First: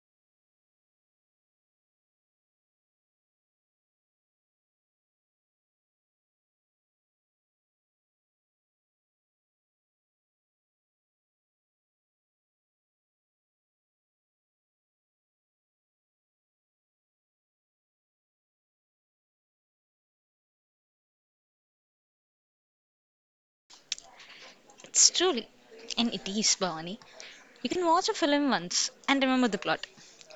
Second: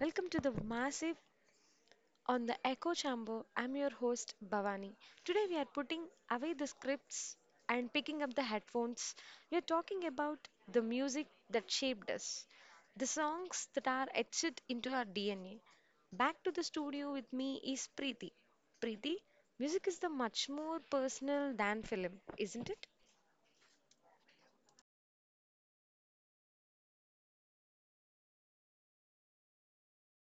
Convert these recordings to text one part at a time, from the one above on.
Welcome to the Massive on the Echo Chamber. I'm your host Bhavani. Today we are putting away the scripts and picking up the headphones. We are talking about the music that shaped us, the songs that are etched into our DNA. Back to the studio with me is Preeti. Preeti, music is the much more personal than film, isn't it? It's truly, and it is, Bhavani. You can watch a film once and remember the plot,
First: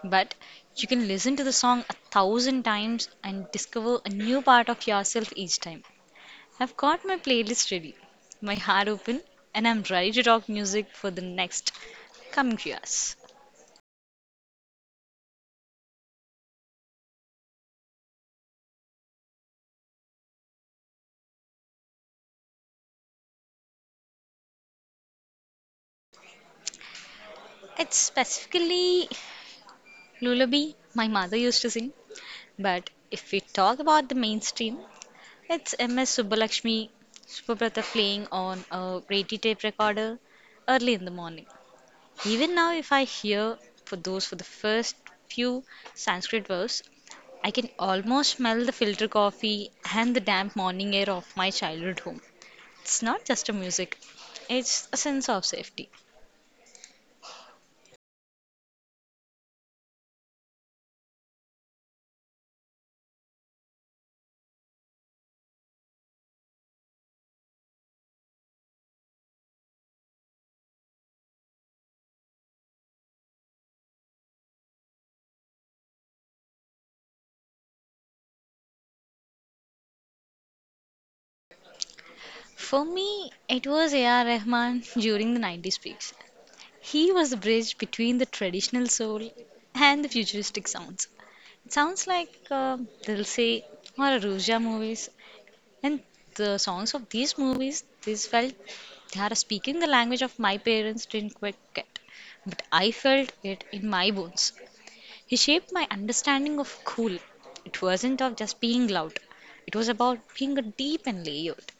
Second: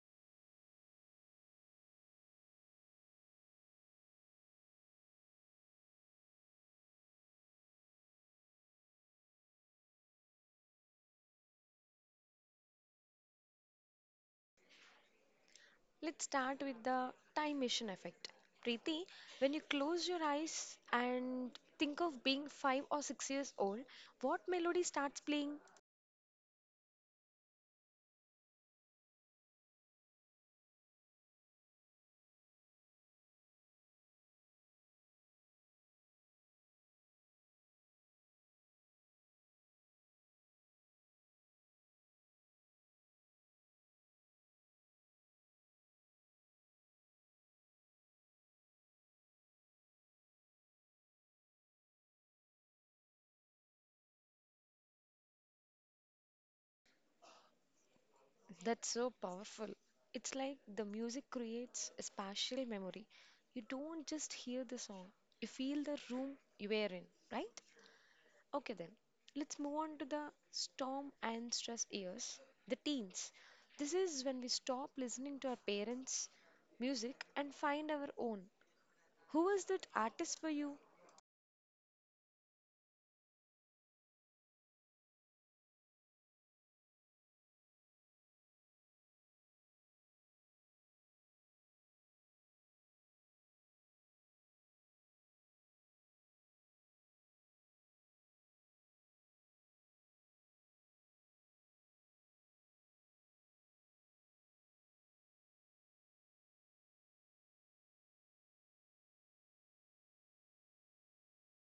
but you can listen to the song a thousand times and discover a new part of yourself each time. I've got my playlist ready, my heart open, and I'm ready to talk music for the next coming few hours. Let's start with the time machine effect. Preeti, when you close your eyes and think of being 5 or 6 years old, what melody starts playing? It's specifically lullaby my mother used to sing, but if we talk about the mainstream, it's MS Subbalakshmi Subrata playing on a Rati tape recorder early in the morning. Even now, if I hear for the first few Sanskrit verse, I can almost smell the filter coffee and the damp morning air of my childhood home. It's not just a music, it's a sense of safety. That's so powerful. It's like the music creates a spatial memory. You don't just hear the song, you feel the room you were in, right? Okay, then let's move on to the storm and stress years, the teens. This is when we stop listening to our parents' music and find our own. Who was that artist for you? For me, it was A.R. Rahman during the 90s peaks. He was the bridge between the traditional soul and the futuristic sounds. It sounds like Dilse or Ruja movies. And the songs of these movies, these felt they are speaking the language of my parents didn't quite get. But I felt it in my bones. He shaped my understanding of cool. It wasn't of just being loud. It was about being a deep and layered.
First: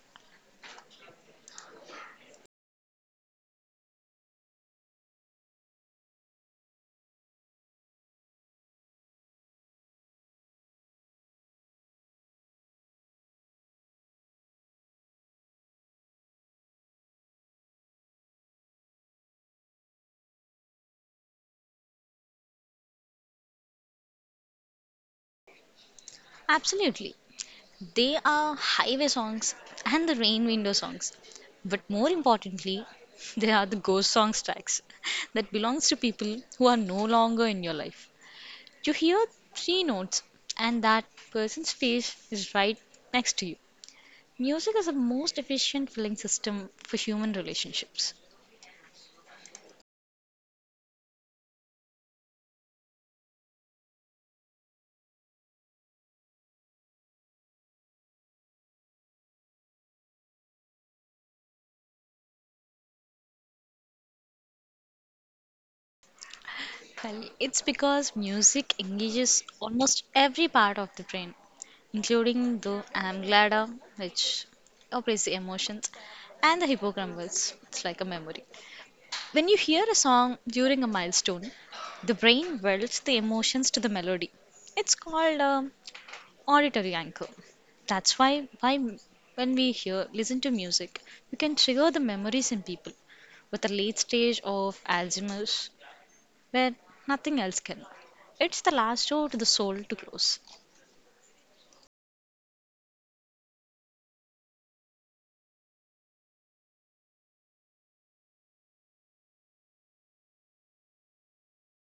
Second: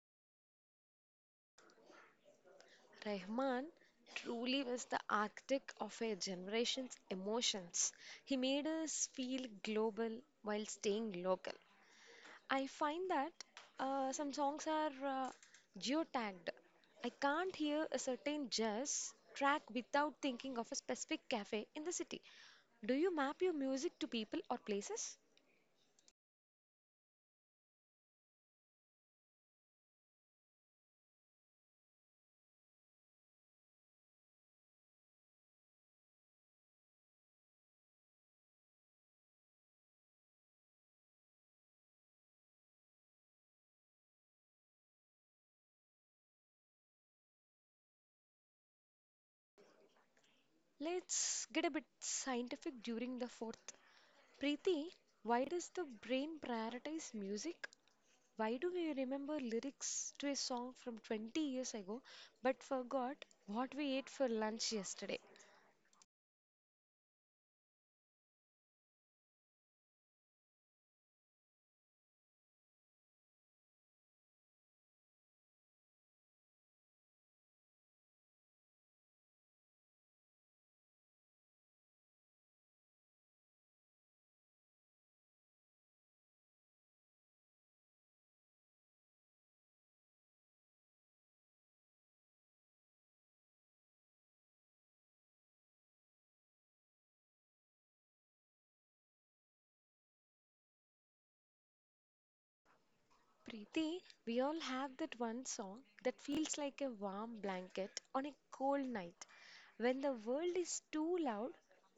Rahman truly was the architect of a generation's emotions. He made us feel global while staying local. I find that some songs are uh, geotagged. I can't hear a certain jazz track without thinking of a specific cafe in the city. Do you map your music to people or places? Absolutely. They are highway songs and the rain window songs. But more importantly, they are the ghost songs tracks that belongs to people who are no longer in your life. You hear three notes and that person's face is right next to you. Music is the most efficient filling system for human relationships. Let's get a bit scientific during the fourth. Preeti, why does the brain prioritize music. Why do we remember lyrics to a song from 20 years ago but forgot what we ate for lunch yesterday? Well, it's because music engages almost every part of the brain, including the amygdala, which operates the emotions, and the hippocampus. It's like a memory. When you hear a song during a milestone, the brain welds the emotions to the melody. It's called auditory anchor. That's why when we hear, listen to music, you can trigger the memories in people with a late stage of Alzheimer's where nothing else can. It's the last door to the soul to close. Preeti, we all have that one song that feels like a warm blanket on a cold night. When the world is too loud,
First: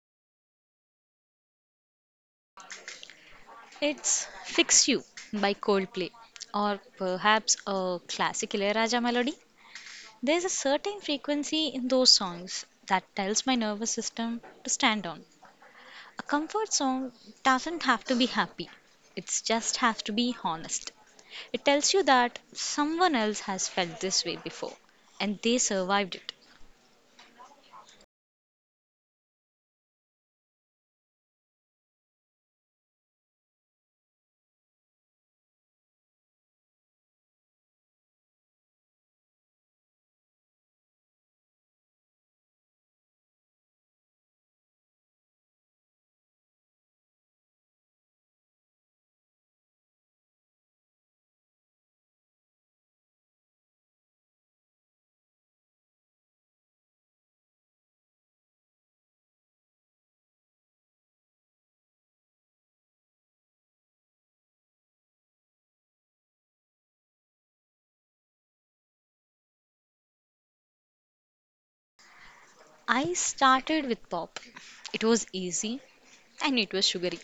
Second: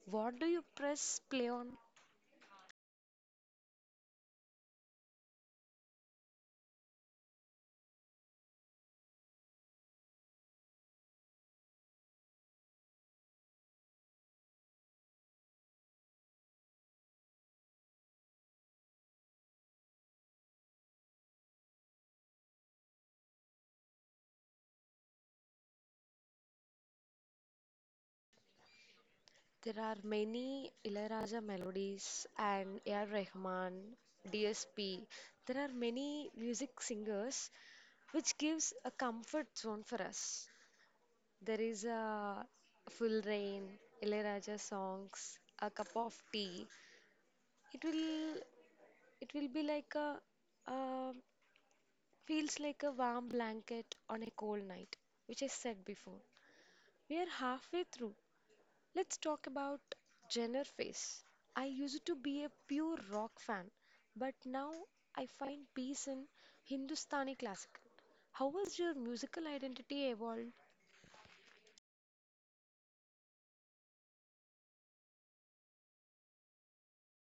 what do you press play on? It's Fix You by Coldplay, or perhaps a classic Ilayaraja melody. There's a certain frequency in those songs that tells my nervous system to stand on. A comfort song doesn't have to be happy, it just has to be honest. It tells you that someone else has felt this way before and they survived it. There are many Ilayaraja melodies and A.R. Rahman, DSP. There are many music singers which gives a comfort zone for us. There is a full rain, Ilayaraja songs, a cup of tea. It will it will be like a uh, feels like a warm blanket on a cold night, which I said before. We are halfway through. Let's talk about Jenner Face. I used to be a pure rock fan, but now I find peace in Hindustani classical. How has your musical identity evolved? I started with pop. It was easy and it was sugary.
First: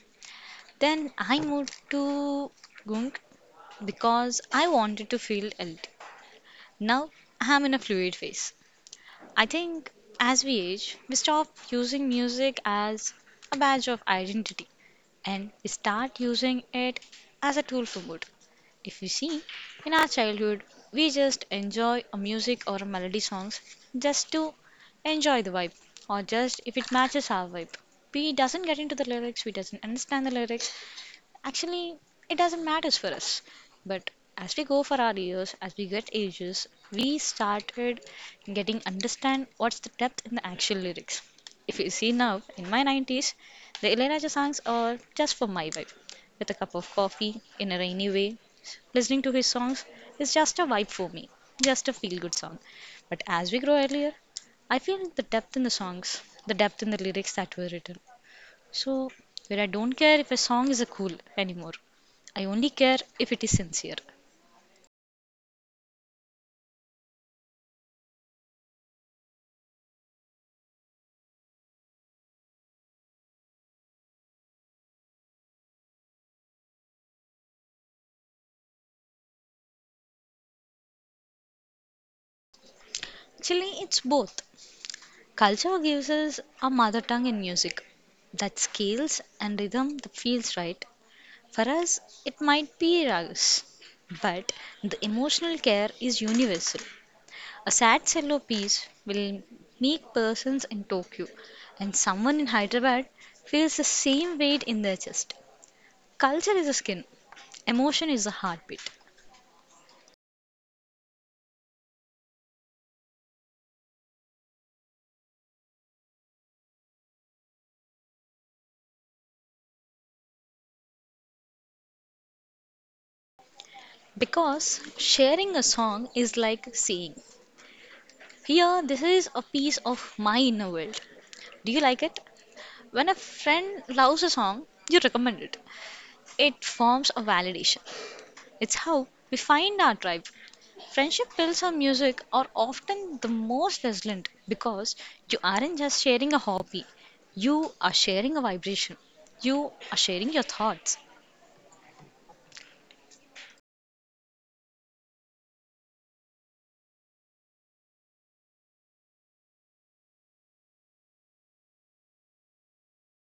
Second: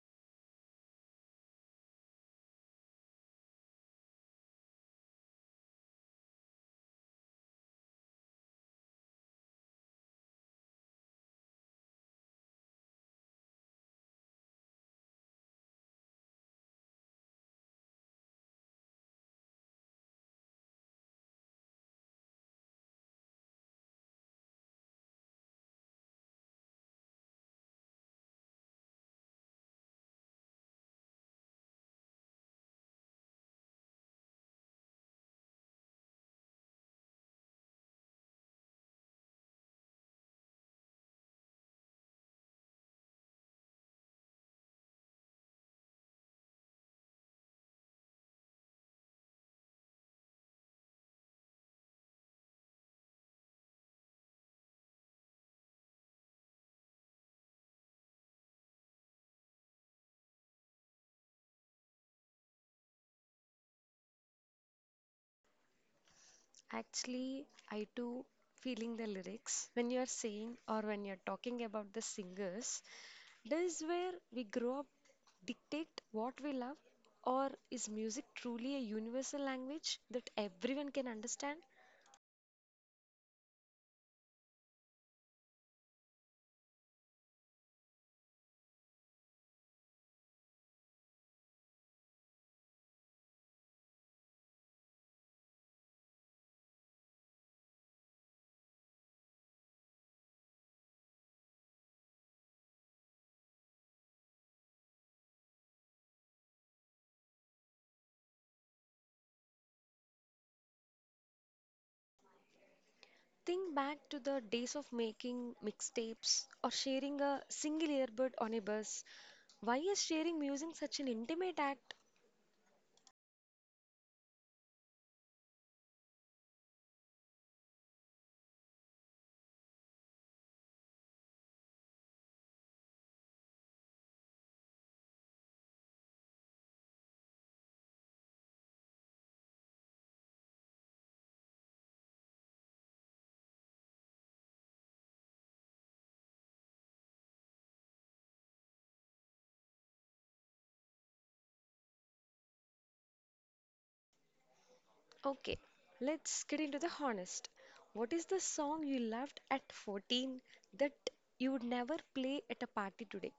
Then I moved to Gunk because I wanted to feel old. Now I'm in a fluid phase. I think as we age, we stop using music as a badge of identity and we start using it as a tool for mood. If you see, in our childhood, we just enjoy a music or a melody songs just to enjoy the vibe or just if it matches our vibe. We doesn't get into the lyrics, we doesn't understand the lyrics, actually, it doesn't matter for us. But as we go for our years, as we get ages, we started getting understand what's the depth in the actual lyrics. If you see now, in my 90s, the Ilayaraja songs are just for my vibe. With a cup of coffee in a rainy way, listening to his songs is just a vibe for me, just a feel good song. But as we grow earlier, I feel the depth in the songs, the depth in the lyrics that were written. So, where I don't care if a song is a cool anymore, I only care if it is sincere. Actually, I too feeling the lyrics when you are saying or when you are talking about the singers. Does where we grow up dictate what we love, or is music truly a universal language that everyone can understand? Actually, it's both. Culture gives us a mother tongue in music that scales and rhythm that feels right. For us, it might be ragas, but the emotional care is universal. A sad cello piece will make persons in Tokyo and someone in Hyderabad feels the same weight in their chest. Culture is a skin, emotion is a heartbeat. Think back to the days of making mixtapes or sharing a single earbud on a bus. Why is sharing music such an intimate act? Because sharing a song is like saying, here, this is a piece of my inner world. Do you like it? When a friend loves a song, you recommend it. It forms a validation. It's how we find our tribe. Friendship pills or music are often the most resilient because you aren't just sharing a hobby, you are sharing a vibration, you are sharing your thoughts. Okay, let's get into the honest. What is the song you loved at 14 that you would never play at a party today?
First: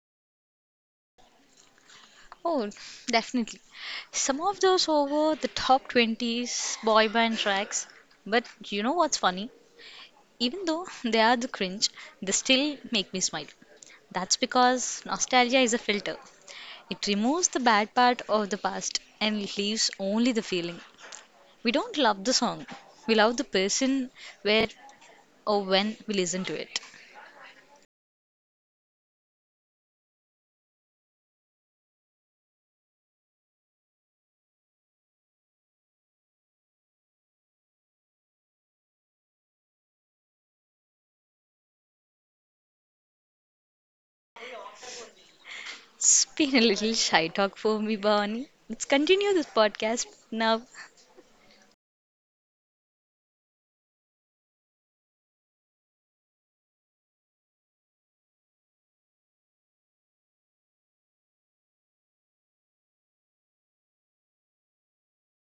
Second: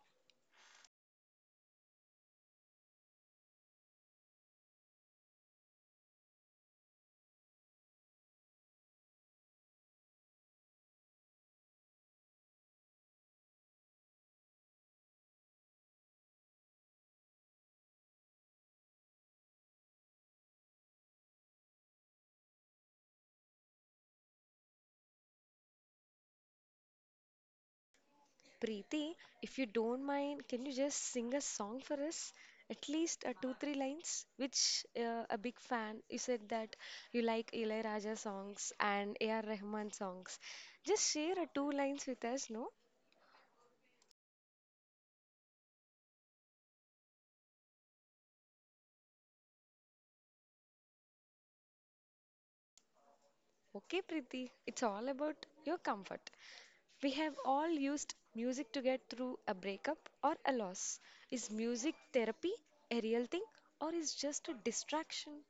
Oh, definitely. Some of those over the top 20s boy band tracks. But you know what's funny? Even though they are the cringe, they still make me smile. That's because nostalgia is a filter. It removes the bad part of the past and it leaves only the feeling. We don't love the song, we love the person where or when we listen to it. Preeti, if you don't mind, can you just sing a song for us? At least two, three lines, which a big fan. You said that you like Ilayaraja songs and A.R. Rahman songs. Just share a two lines with us, no? It's been a little shy talk for me, Bhavani. Let's continue this podcast now. Okay, Preeti, it's all about your comfort. We have all used music to get through a breakup or a loss. Is music therapy a real thing or is just a distraction?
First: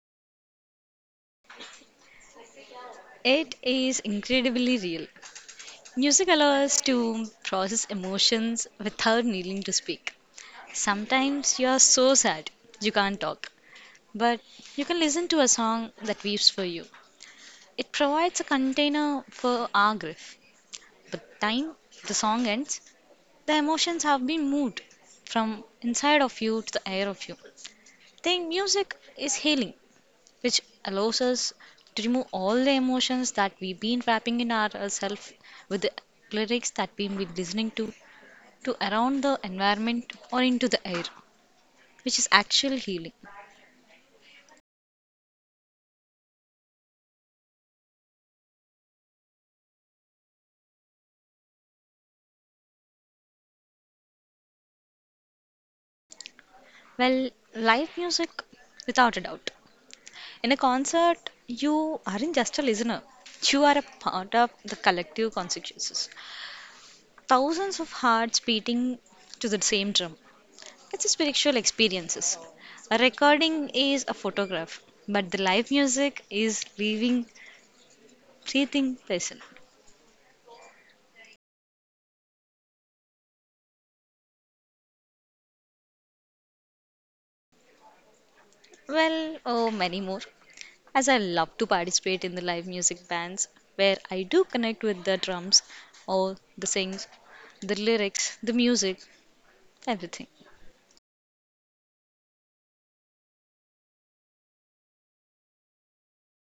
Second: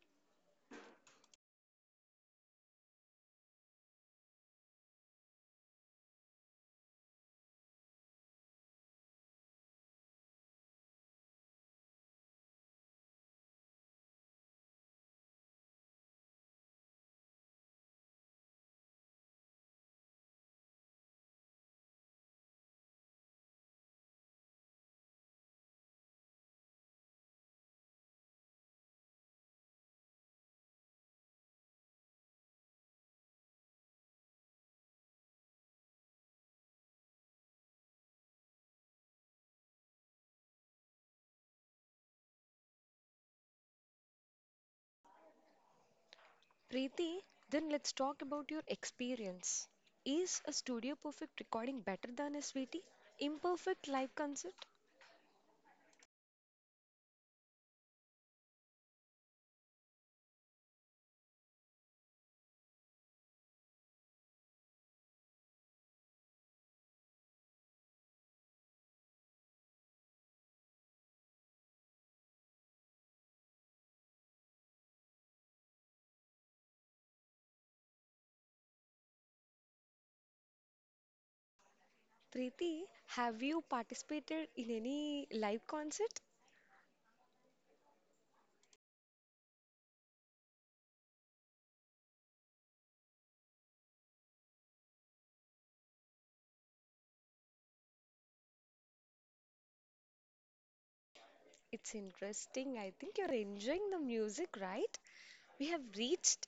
It is incredibly real. Music allows us to process emotions without needing to speak. Sometimes you are so sad you can't talk, but you can listen to a song that weeps for you. It provides a container for our grief. By the time the song ends, the emotions have been moved from inside of you to the air of you. Then music is healing, which allows us to remove all the emotions that we've been wrapping in ourselves with the lyrics that we've been listening to around the environment or into the air, which is actual healing. Preeti, then let's talk about your experience. Is a studio perfect recording better than a sweetie? Imperfect live concert? Well, live music, without a doubt. In a concert, you aren't just a listener, you are a part of the collective consciousness. Thousands of hearts beating to the same drum. It's a spiritual experiences. A recording is a photograph, but the live music is living, breathing person. Preeti, have you participated in any live concert? Well, oh, many more. As I love to participate in the live music bands where I do connect with the drums or the sings, the lyrics, the music, everything. It's interesting. I think you're enjoying the music, right? We have reached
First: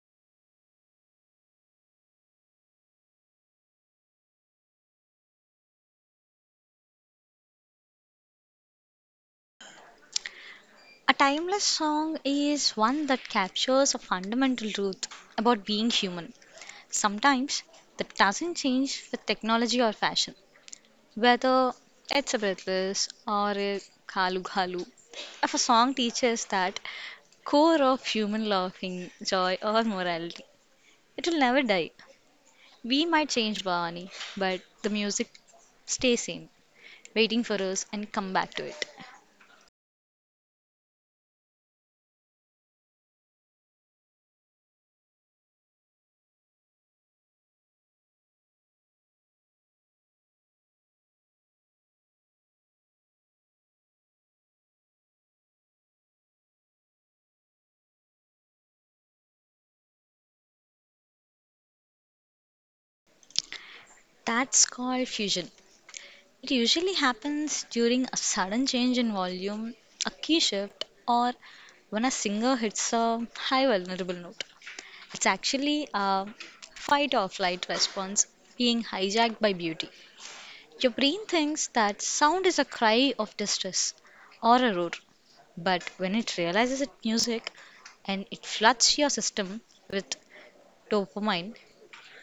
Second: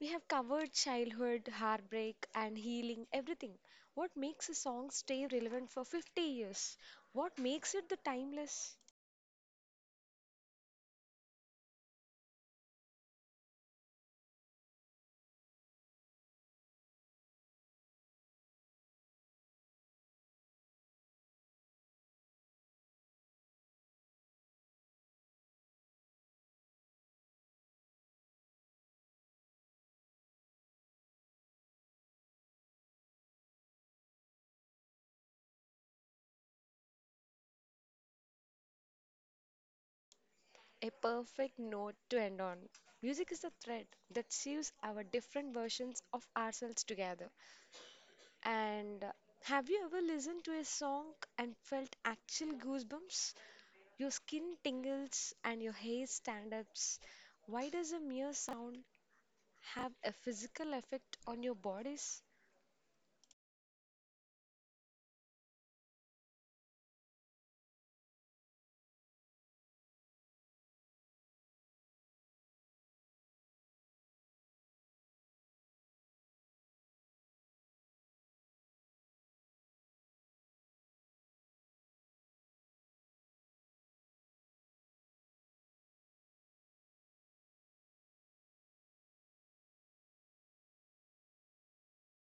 We have covered childhood, heartbreak, and healing, everything. What makes a song stay relevant for 50 years? What makes it the timeless? A timeless song is one that captures a fundamental truth about being human. Sometimes that doesn't change with technology or fashion. Whether it's a breathless or a kalu kalu, if a song teaches that core of human laughing, joy, or morality, it will never die. We might change, Bhavani, but the music stays same, waiting for us and come back to it. A perfect note to end on. Music is the thread that sews our different versions of ourselves together. And have you ever listened to a song and felt actual goosebumps? Your skin tingles and your hair stand ups. Why does a mere sound have a physical effect on your bodies? That's called fusion. It usually happens during a sudden change in volume, a key shift, or when a singer hits a high vulnerable note. It's actually a fight or flight response being hijacked by beauty. Your brain thinks that sound is a cry of distress or a roar, but when it realizes it's music and it floods your system with dopamine,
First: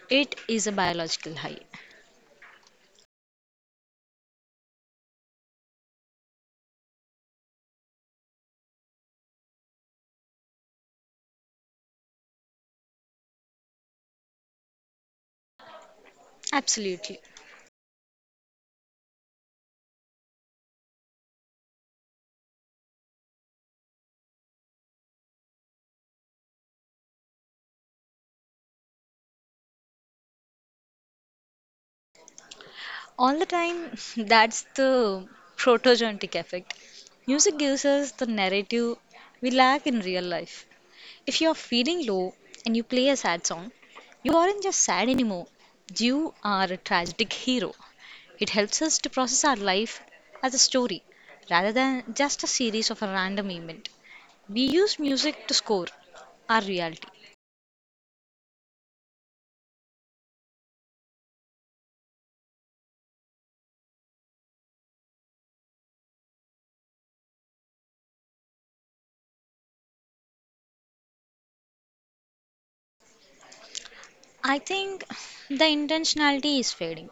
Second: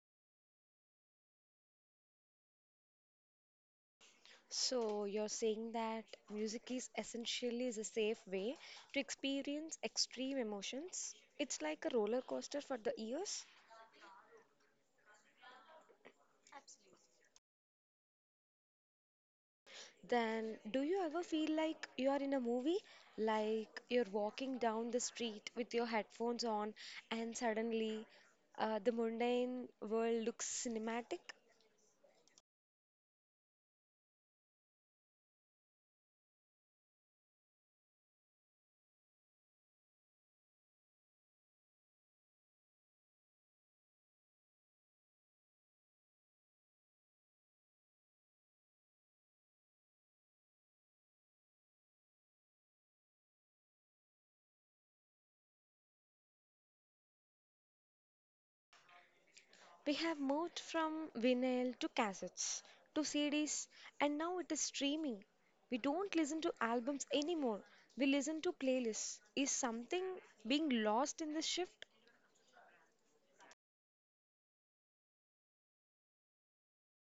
it is a biological high. So you're saying that music is essentially is a safe way to experience extreme emotions. It's like a roller coaster for the ears. Absolutely. Then do you ever feel like you are in a movie? Like you're walking down the street with your headphones on and suddenly the mundane world looks cinematic? All the time, that's the protogenetic effect. Music gives us the narrative we lack in real life. If you're feeling low and you play a sad song, you aren't just sad anymore, you are a tragic hero. It helps us to process our life as a story rather than just a series of a random event. We use music to score our reality. We have moved from vinyl to cassettes to CDs and now it is streaming. We don't listen to albums anymore. We listen to playlists. Is something being lost in this shift? I think the intentionality is fading.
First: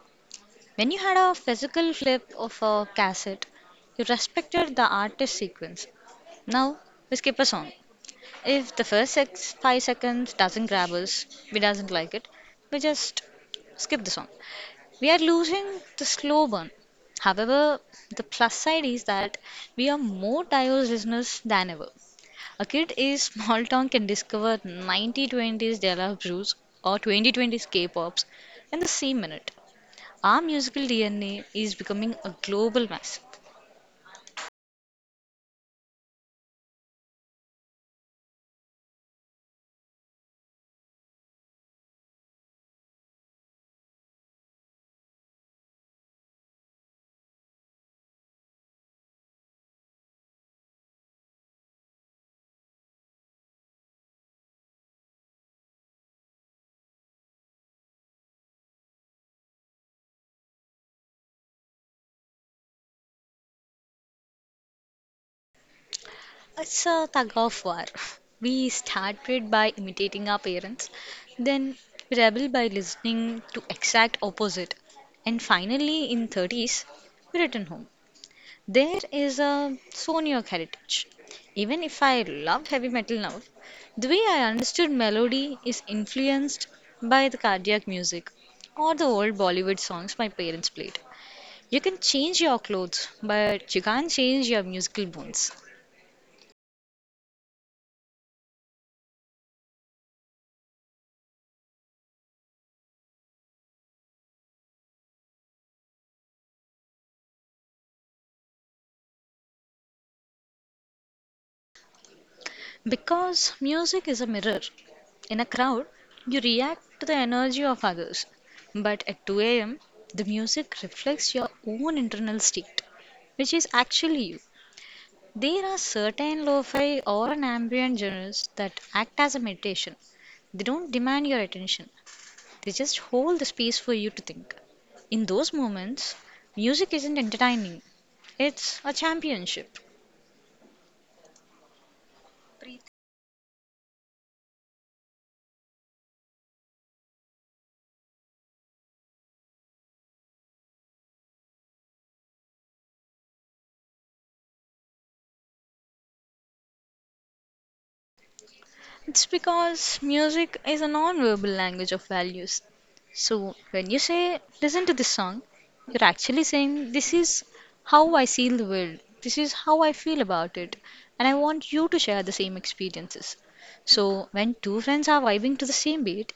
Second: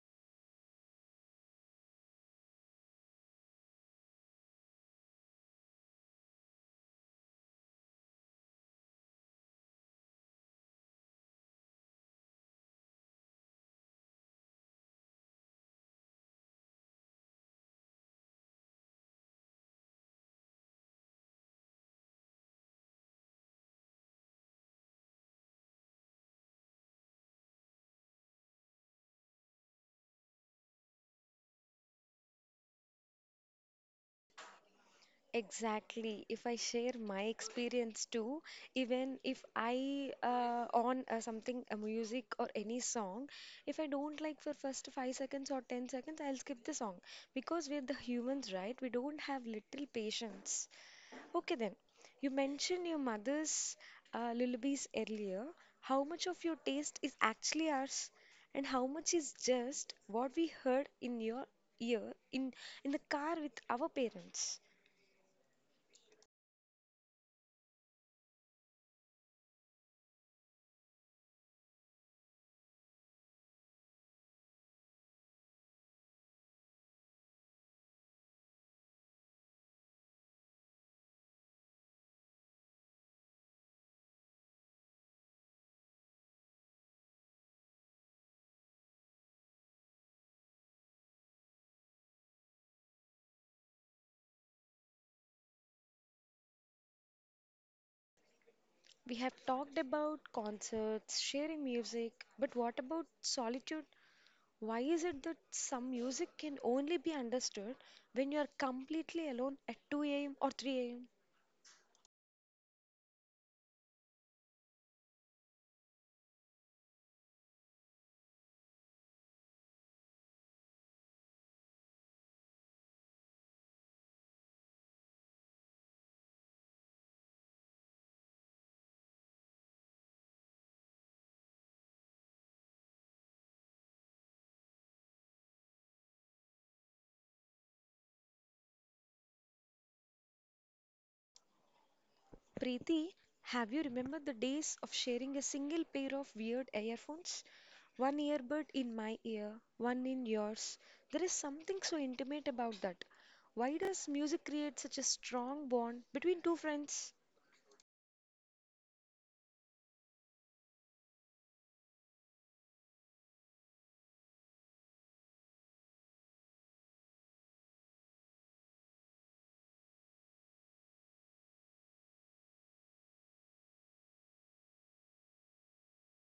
When you had a physical clip of a cassette, you respected the artist sequence. Now we skip a song. If the first six, 5 seconds doesn't grab us, we doesn't like it, we just skip the song. We are losing the slow burn. However, the plus side is that we are more diverse listeners than ever. A kid in small town can discover 9020s Dela Brews or 2020s K-pops in the same minute. Our musical DNA is becoming a global massive. Exactly. If I share my experience too, even if I on something, a music or any song, if I don't like for first 5 seconds or 10 seconds, I'll skip the song because we're the humans, right? We don't have little patience. Okay then, you mentioned your mother's lullabies earlier. How much of your taste is actually ours, and how much is just what we heard in your ear in in the car with our parents? It's a tug of war. We started by imitating our parents, then we rebel by listening to exact opposite, and finally in 30s we return home. There is a Sonic heritage. Even if I love heavy metal now, the way I understood melody is influenced by the cardiac music or the old Bollywood songs my parents played. You can change your clothes, but you can't change your musical bones. We have talked about concerts, sharing music, but what about solitude? Why is it that some music can only be understood when you are completely alone at 2 a.m. or 3 a.m.? Because music is a mirror. In a crowd, you react to the energy of others. But at 2 a.m., the music reflects your own internal state, which is actually you. There are certain lo-fi or an ambient genres that act as a meditation. They don't demand your attention. They just hold the space for you to think. In those moments, music isn't entertaining. It's a championship. Preeti, have you remembered the days of sharing a single pair of weird earphones? One earbud in my ear, one in yours. There is something so intimate about that. Why does music create such a strong bond between two friends? It's because music is a non-verbal language of values. So when you say, listen to this song, you're actually saying, this is how I see the world, this is how I feel about it, and I want you to share the same experiences. So when two friends are vibing to the same beat,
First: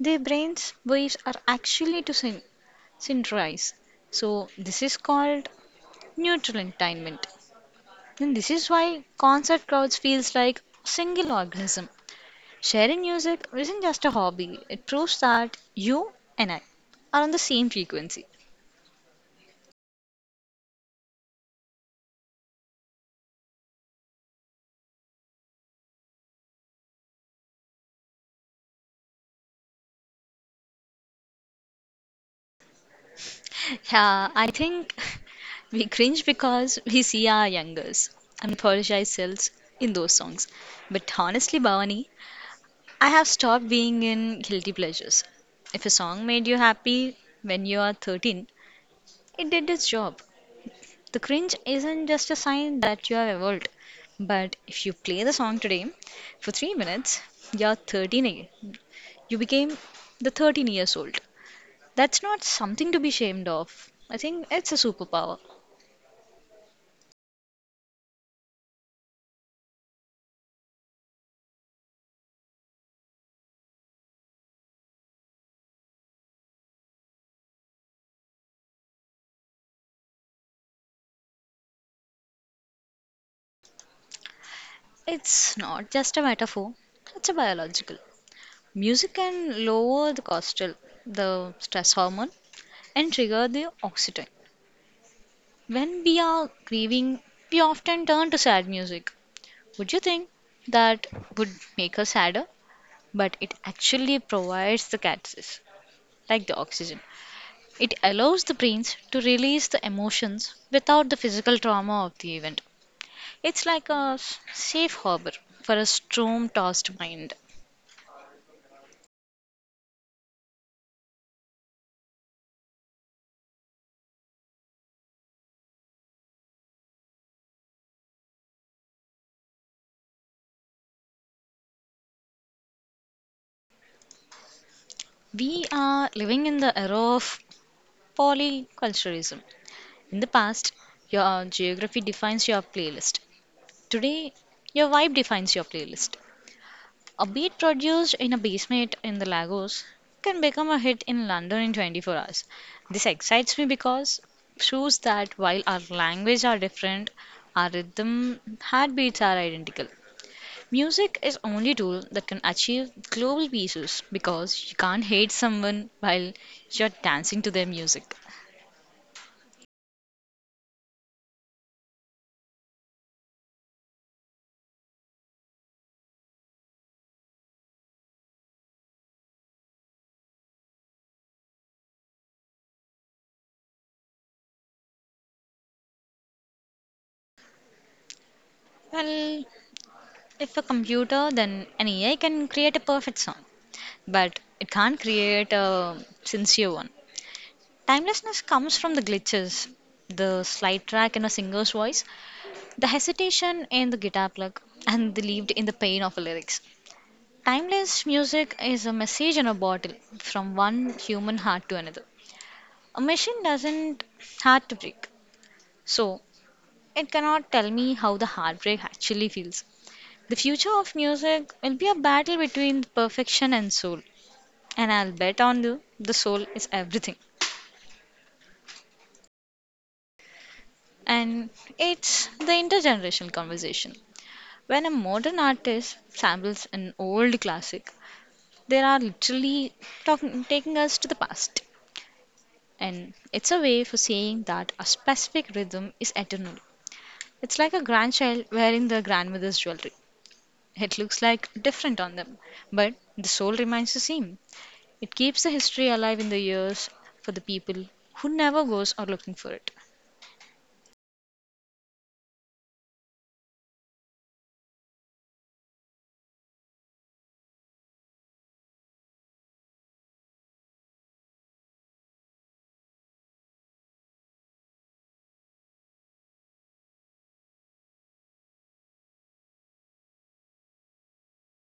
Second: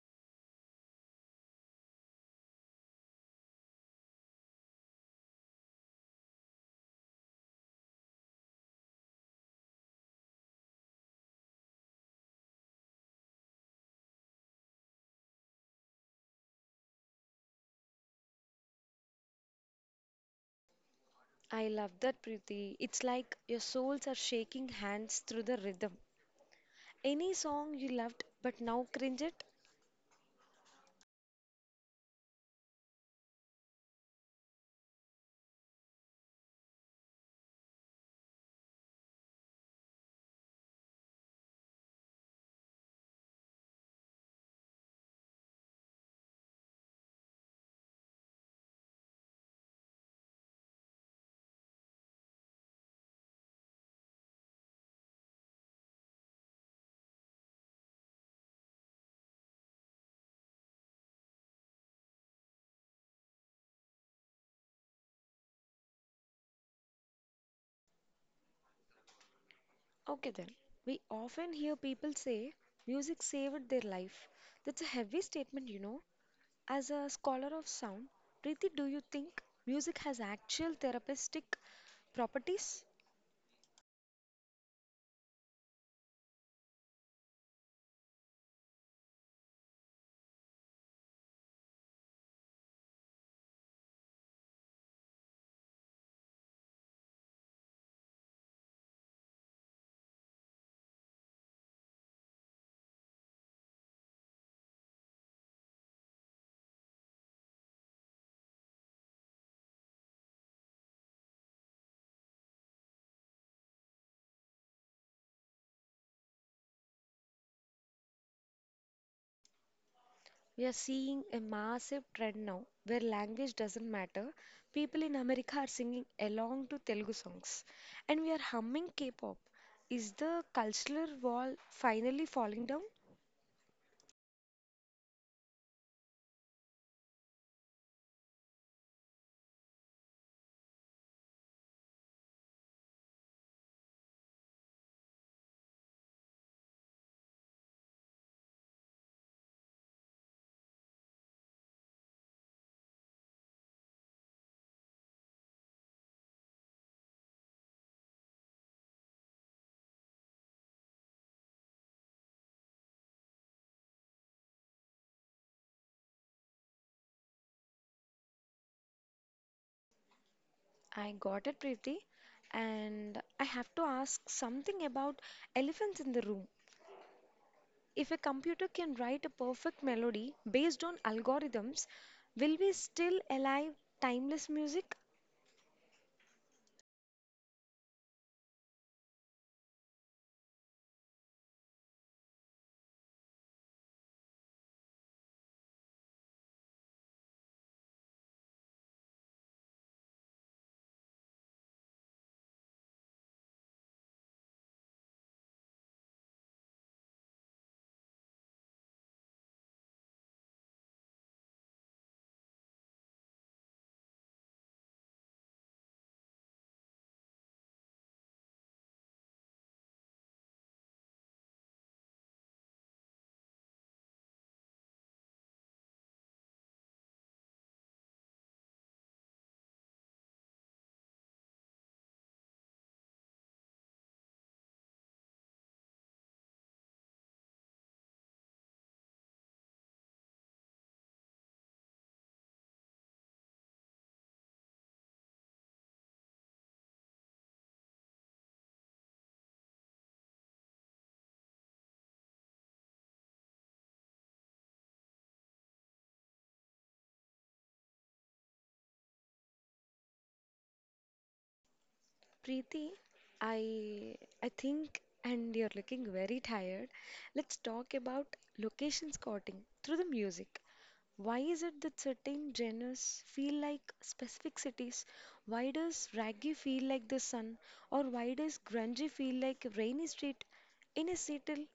their brains' waves are actually to synchronize. So this is called neutral entertainment. And this is why concert crowds feels like a single organism. Sharing music isn't just a hobby, it proves that you and I are on the same frequency. I love that, Preeti. It's like your souls are shaking hands through the rhythm. Any song you loved but now cringe at? Yeah, I think we cringe because we see our youngers and apologize selves in those songs. But honestly, Bhavani, I have stopped being in guilty pleasures. If a song made you happy when you are 13, it did its job. The cringe isn't just a sign that you have evolved, but if you play the song today for 3 minutes, you're 13 again. You became the 13 years old. That's not something to be ashamed of. I think it's a superpower. Okay, then. We often hear people say music saved their life. That's a heavy statement. As a scholar of sound, Preeti, do you think music has actual therapeutic properties? It's not just a metaphor, it's a biological. Music can lower the cortisol, the stress hormone, and trigger the oxytocin. When we are grieving, we often turn to sad music. Would you think that would make us sadder? But it actually provides the catalyst, like the oxygen. It allows the brains to release the emotions without the physical trauma of the event. It's like a safe harbor for a storm tossed mind. We are seeing a massive trend now where language doesn't matter. People in America are singing along to Telugu songs and we are humming K pop. Is the cultural wall finally falling down? We are living in the era of polyculturalism. In the past, your geography defines your playlist. Today, your vibe defines your playlist. A beat produced in a basement in the Lagos can become a hit in London in 24 hours. This excites me because proves that while our language are different, our rhythm heartbeats are identical. Music is only tool that can achieve global pieces because you can't hate someone while you're dancing to their music. I got it, Preeti. And I have to ask something about elephants in the room. If a computer can write a perfect melody based on algorithms, will we still alive timeless music? Well, if a computer, then an AI can create a perfect song, but it can't create a sincere one. Timelessness comes from the glitches, the slide track in a singer's voice, the hesitation in the guitar plug, and the lived in the pain of the lyrics. Timeless music is a message in a bottle from one human heart to another. A machine doesn't have to break, so it cannot tell me how the heartbreak actually feels. The future of music will be a battle between perfection and soul, and I'll bet on you the soul is everything. And it's the intergenerational conversation. When a modern artist samples an old classic, they are literally talking, taking us to the past. And it's a way for saying that a specific rhythm is eternal. It's like a grandchild wearing their grandmother's jewelry. It looks like different on them, but the soul remains the same. It keeps the history alive in the ears for the people who never goes or looking for it. Preeti, I I think and you're looking very tired. Let's talk about location scouting through the music. Why is it that certain genres feel like specific cities? Why does raggy feel like the sun? Or why does grungy feel like a rainy street in a Seattle?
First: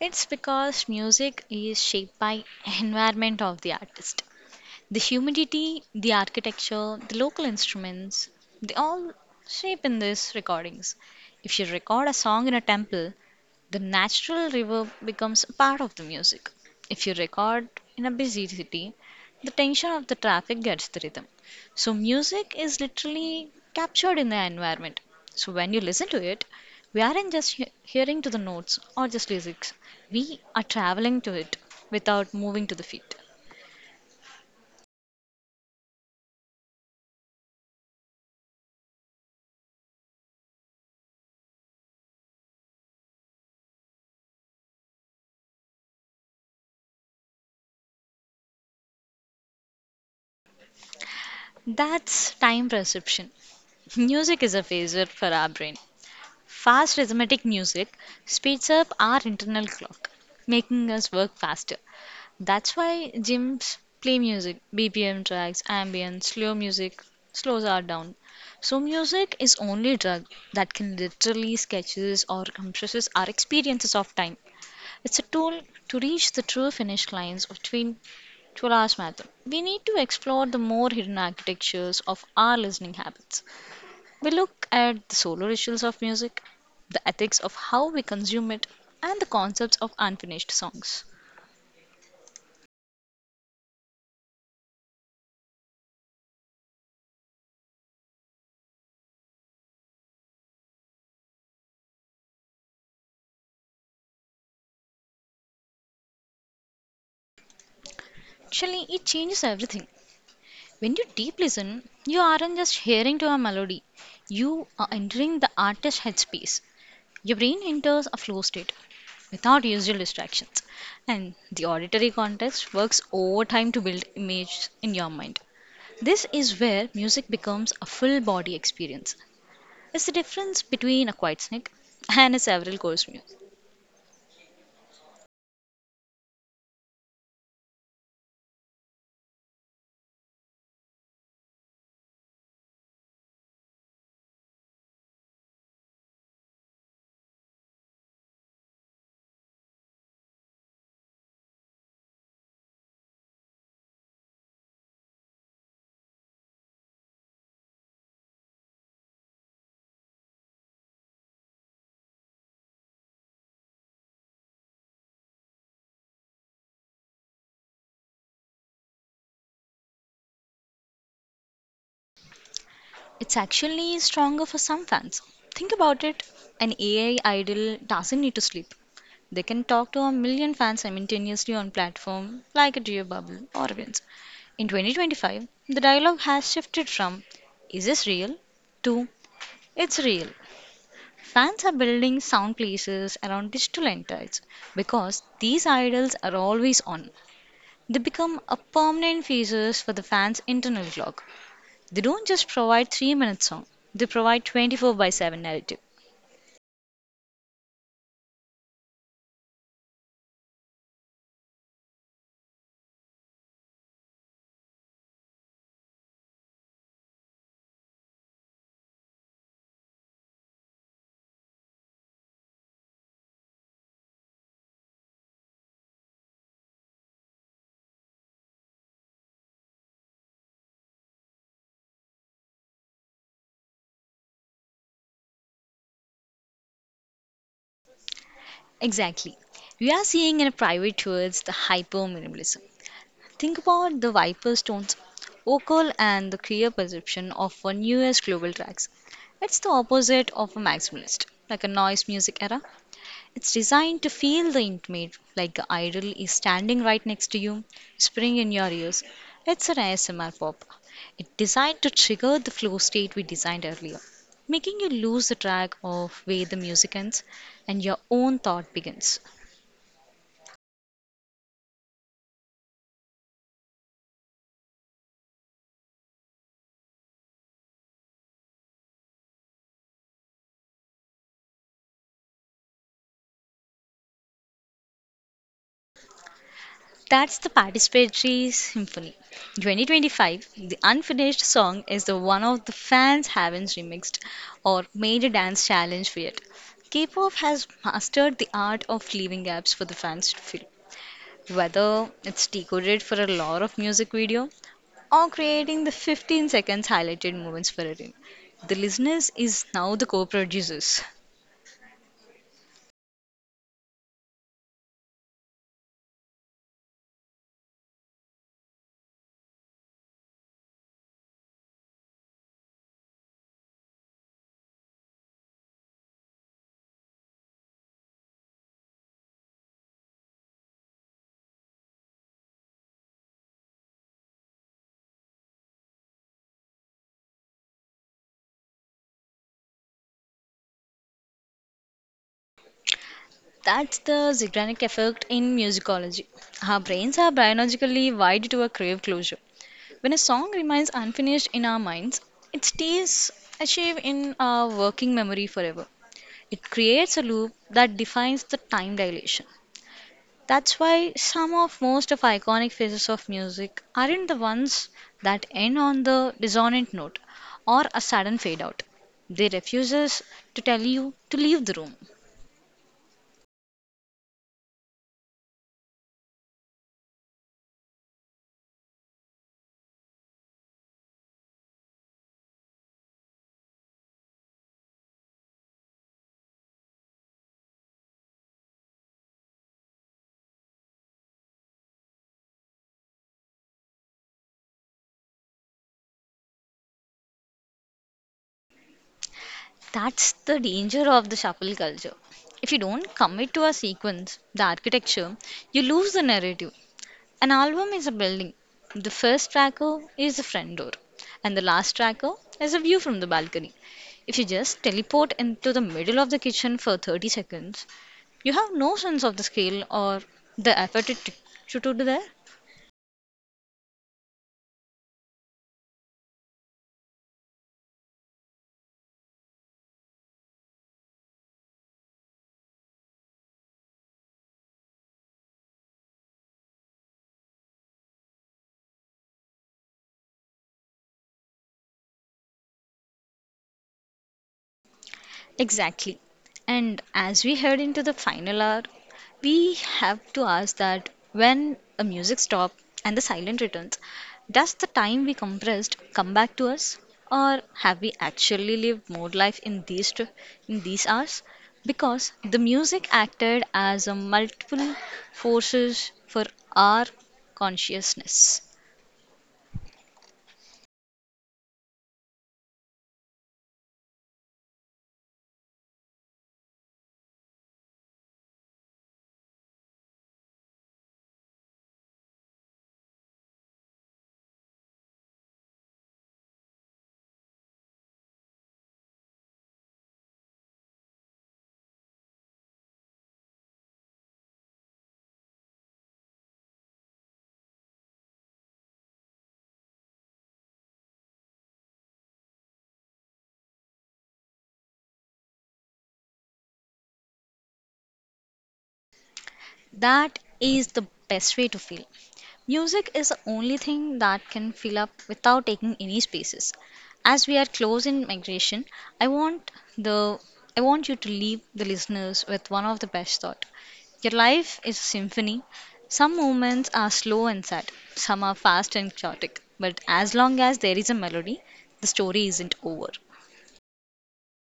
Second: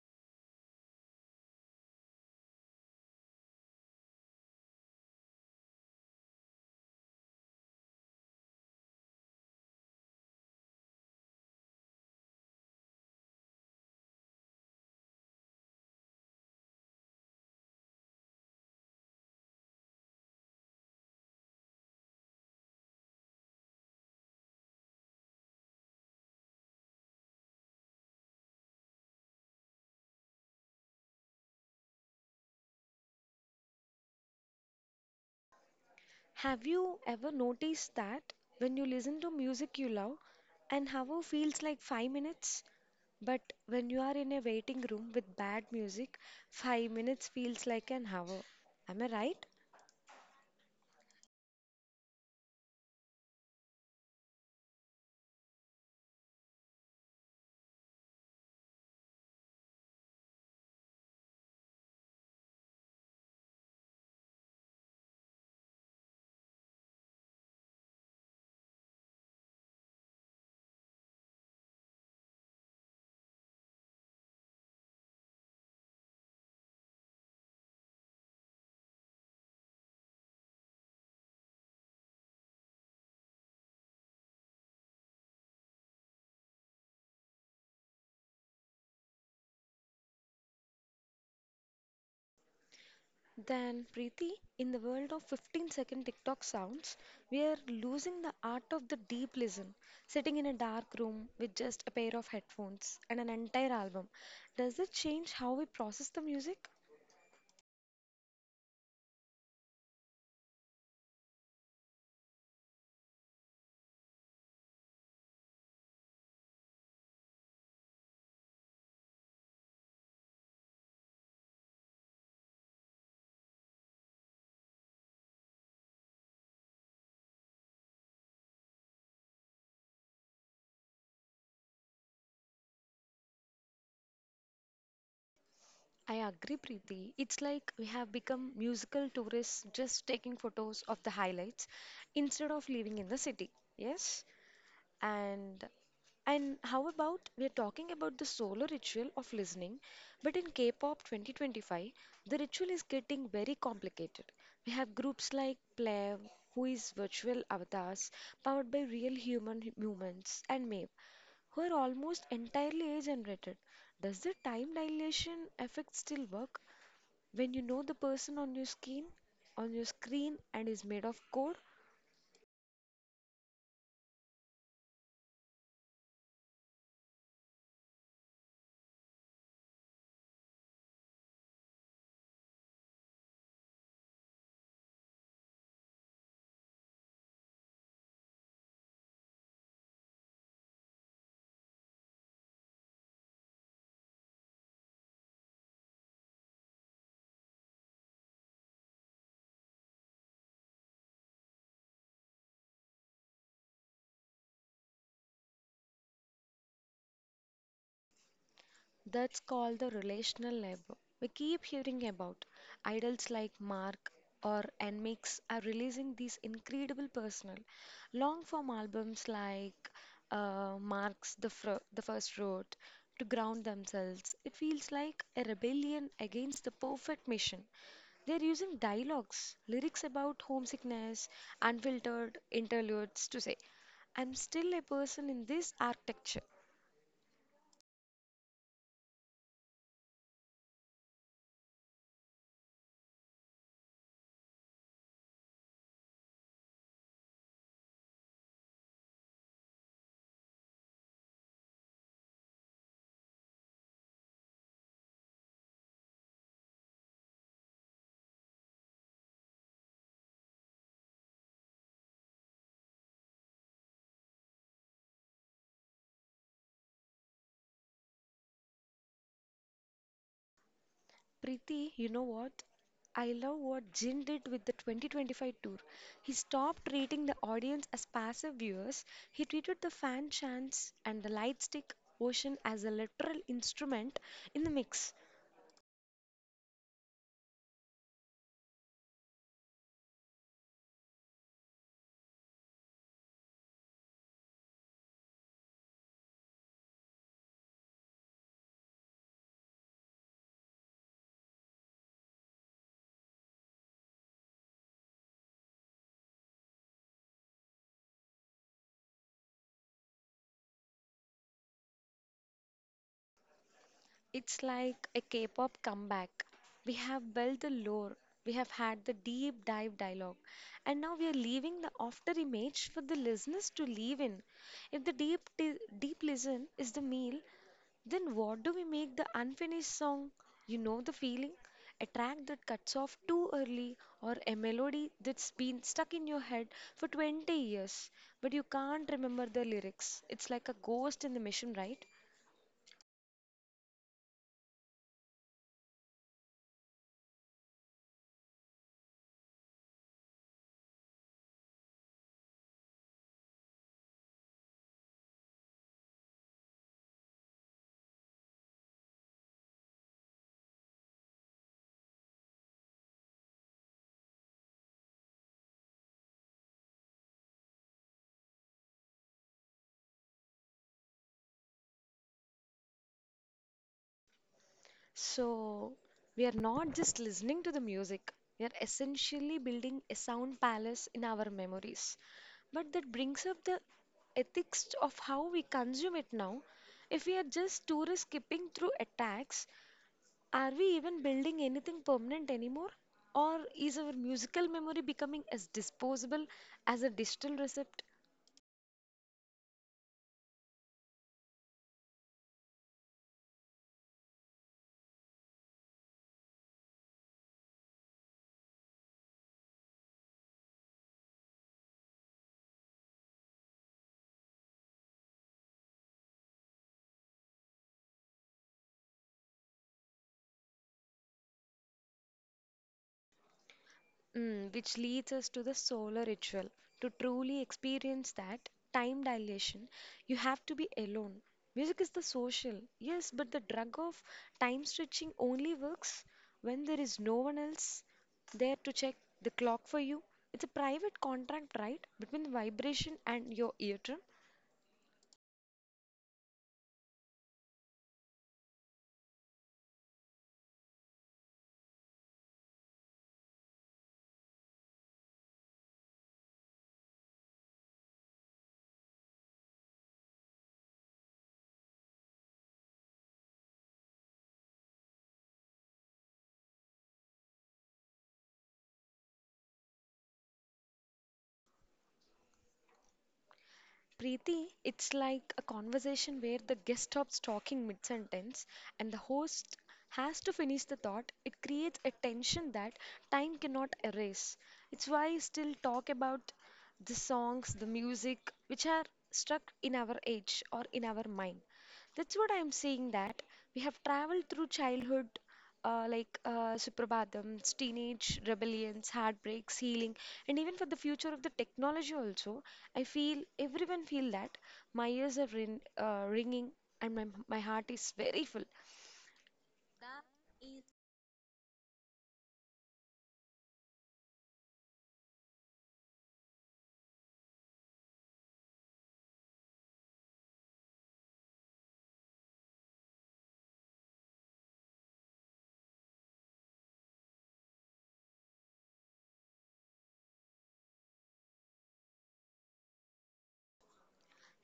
It's because music is shaped by environment of the artist. The humidity, the architecture, the local instruments, they all shape in these recordings. If you record a song in a temple, the natural reverb becomes a part of the music. If you record in a busy city, the tension of the traffic gets the rhythm. So, music is literally captured in the environment. So, when you listen to it, we aren't just hearing to the notes or just lyrics, we are traveling to it without moving to the feet. Have you ever noticed that when you listen to music you love, an hour feels like 5 minutes? But when you are in a waiting room with bad music, 5 minutes feels like an hour. Am I right? That's time perception. Music is a phaser for our brain. Fast rhythmic music speeds up our internal clock, making us work faster. That's why gyms play music, BPM tracks, ambient, slow music slows us down. So music is only drug that can literally sketches or compresses our experiences of time. It's a tool to reach the true finish lines of Twin Toolars Marathon. We need to explore the more hidden architectures of our listening habits. We look at the solo rituals of music, the ethics of how we consume it, and the concepts of unfinished songs. Then, Preeti, in the world of 15-second TikTok sounds, we are losing the art of the deep listen, sitting in a dark room with just a pair of headphones and an entire album. Does it change how we process the music? Actually, it changes everything. When you deep listen, you aren't just hearing to a melody, you are entering the artist's headspace. Your brain enters a flow state without usual distractions, and the auditory context works overtime to build images in your mind. This is where music becomes a full body experience. It's the difference between a quiet snake and a several course meal. I agree, Preeti. It's like we have become musical tourists just taking photos of the highlights instead of living in the city. Yes? And and how about we are talking about the solo ritual of listening, but in K-pop 2025, the ritual is getting very complicated. We have groups like Plev, who is virtual avatars powered by real human movements, and Mave, who are almost entirely age-generated. Does the time dilation effect still work? When you know the person on your skin on your screen and is made of coal, It's actually stronger for some fans. Think about it, an AI idol doesn't need to sleep. They can talk to a million fans simultaneously on platform like a Geo Bubble or Vince. In 2025, the dialogue has shifted from "Is this real?" to "It's real." Fans are building sound places around digital entities because these idols are always on. They become a permanent features for the fans' internal clock. They don't just provide three-minute song; they provide 24 by 7 narrative. that's called the relational labor. We keep hearing about idols like Mark or Nmix are releasing these incredible personal long form albums like Mark's the First Road to ground themselves. It feels like a rebellion against the perfect mission. They're using dialogues, lyrics about homesickness, unfiltered interludes to say, I'm still a person in this architecture. Exactly. We are seeing in a private towards the hyper minimalism. Think about the Viper Stones, Ocul, and the clear perception of our newest global tracks. It's the opposite of a maximalist, like a noise music era. It's designed to feel the intimate, like the idol is standing right next to you, whispering in your ears. It's an ASMR pop. It's designed to trigger the flow state we designed earlier, making you lose the track of where the music ends and your own thought begins. Preeti, you know what? I love what Jin did with the 2025 tour. He stopped treating the audience as passive viewers. He treated the fan chants and the light stick ocean as a literal instrument in the mix. That's the Participatory Symphony. 2025, the unfinished song is the one of the fans haven't remixed or made a dance challenge for yet. K-pop has mastered the art of leaving gaps for the fans to fill. Whether it's decoded for a lot of music video or creating the 15 seconds highlighted moments for a reel, the listeners is now the co-producers. It's like a K-pop comeback. We have built the lore, we have had the deep dive dialogue, and now we are leaving the after image for the listeners to leave in. If the deep listen is the meal, then what do we make the unfinished song? You know the feeling? A track that cuts off too early or a melody that's been stuck in your head for 20 years, but you can't remember the lyrics. It's like a ghost in the machine, right? That's the Zeigarnik effect in musicology. Our brains are biologically wired to a crave closure. When a song remains unfinished in our minds, it stays archived in our working memory forever. It creates a loop that defines the time dilation. That's why some of most of iconic phases of music aren't the ones that end on the dissonant note or a sudden fade out. They refuses to tell you to leave the room. So we are not just listening to the music, we are essentially building a sound palace in our memories. But that brings up the ethics of how we consume it now. If we are just tourists skipping through attacks, are we even building anything permanent anymore? Or is our musical memory becoming as disposable as a digital receipt? That's the danger of the shuffle culture. If you don't commit to a sequence, the architecture, you lose the narrative. An album is a building. The first tracker is the front door, and the last tracker is a view from the balcony. If you just teleport into the middle of the kitchen for 30 seconds, you have no sense of the scale or the effort it took you to do there. Which leads us to the solar ritual. To truly experience that time dilation, you have to be alone. Music is the social, yes, but the drug of time stretching only works when there is no one else there to check the clock for you. It's a private contract, right, between the vibration and your ear. Exactly. And as we head into the final hour, we have to ask that when a music stop and the silent returns, does the time we compressed come back to us? Or have we actually lived more life in in these hours? Because the music acted as a multiple forces for our consciousness. Preeti, it's like a conversation where the guest stops talking mid sentence and the host has to finish the thought. It creates a tension that time cannot erase. It's why I still talk about the songs, the music, which are stuck in our age or in our mind. That's what I'm saying that we have traveled through childhood, like Suprabhatams, teenage rebellions, heartbreaks, healing, and even for the future of the technology also. I feel everyone feel that my ears are ringing and my heart is very full. That is the best way to feel. Music is the only thing that can fill up without taking any spaces. As we are close in migration, I want the I want you to leave the listeners with one of the best thought. Your life is a symphony. Some moments are slow and sad, some are fast and chaotic, but as long as there is a melody, the story isn't over.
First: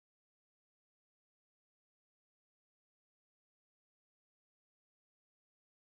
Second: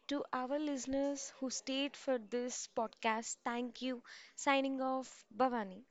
To our listeners who stayed for this podcast, thank you. Signing off, Bhavani.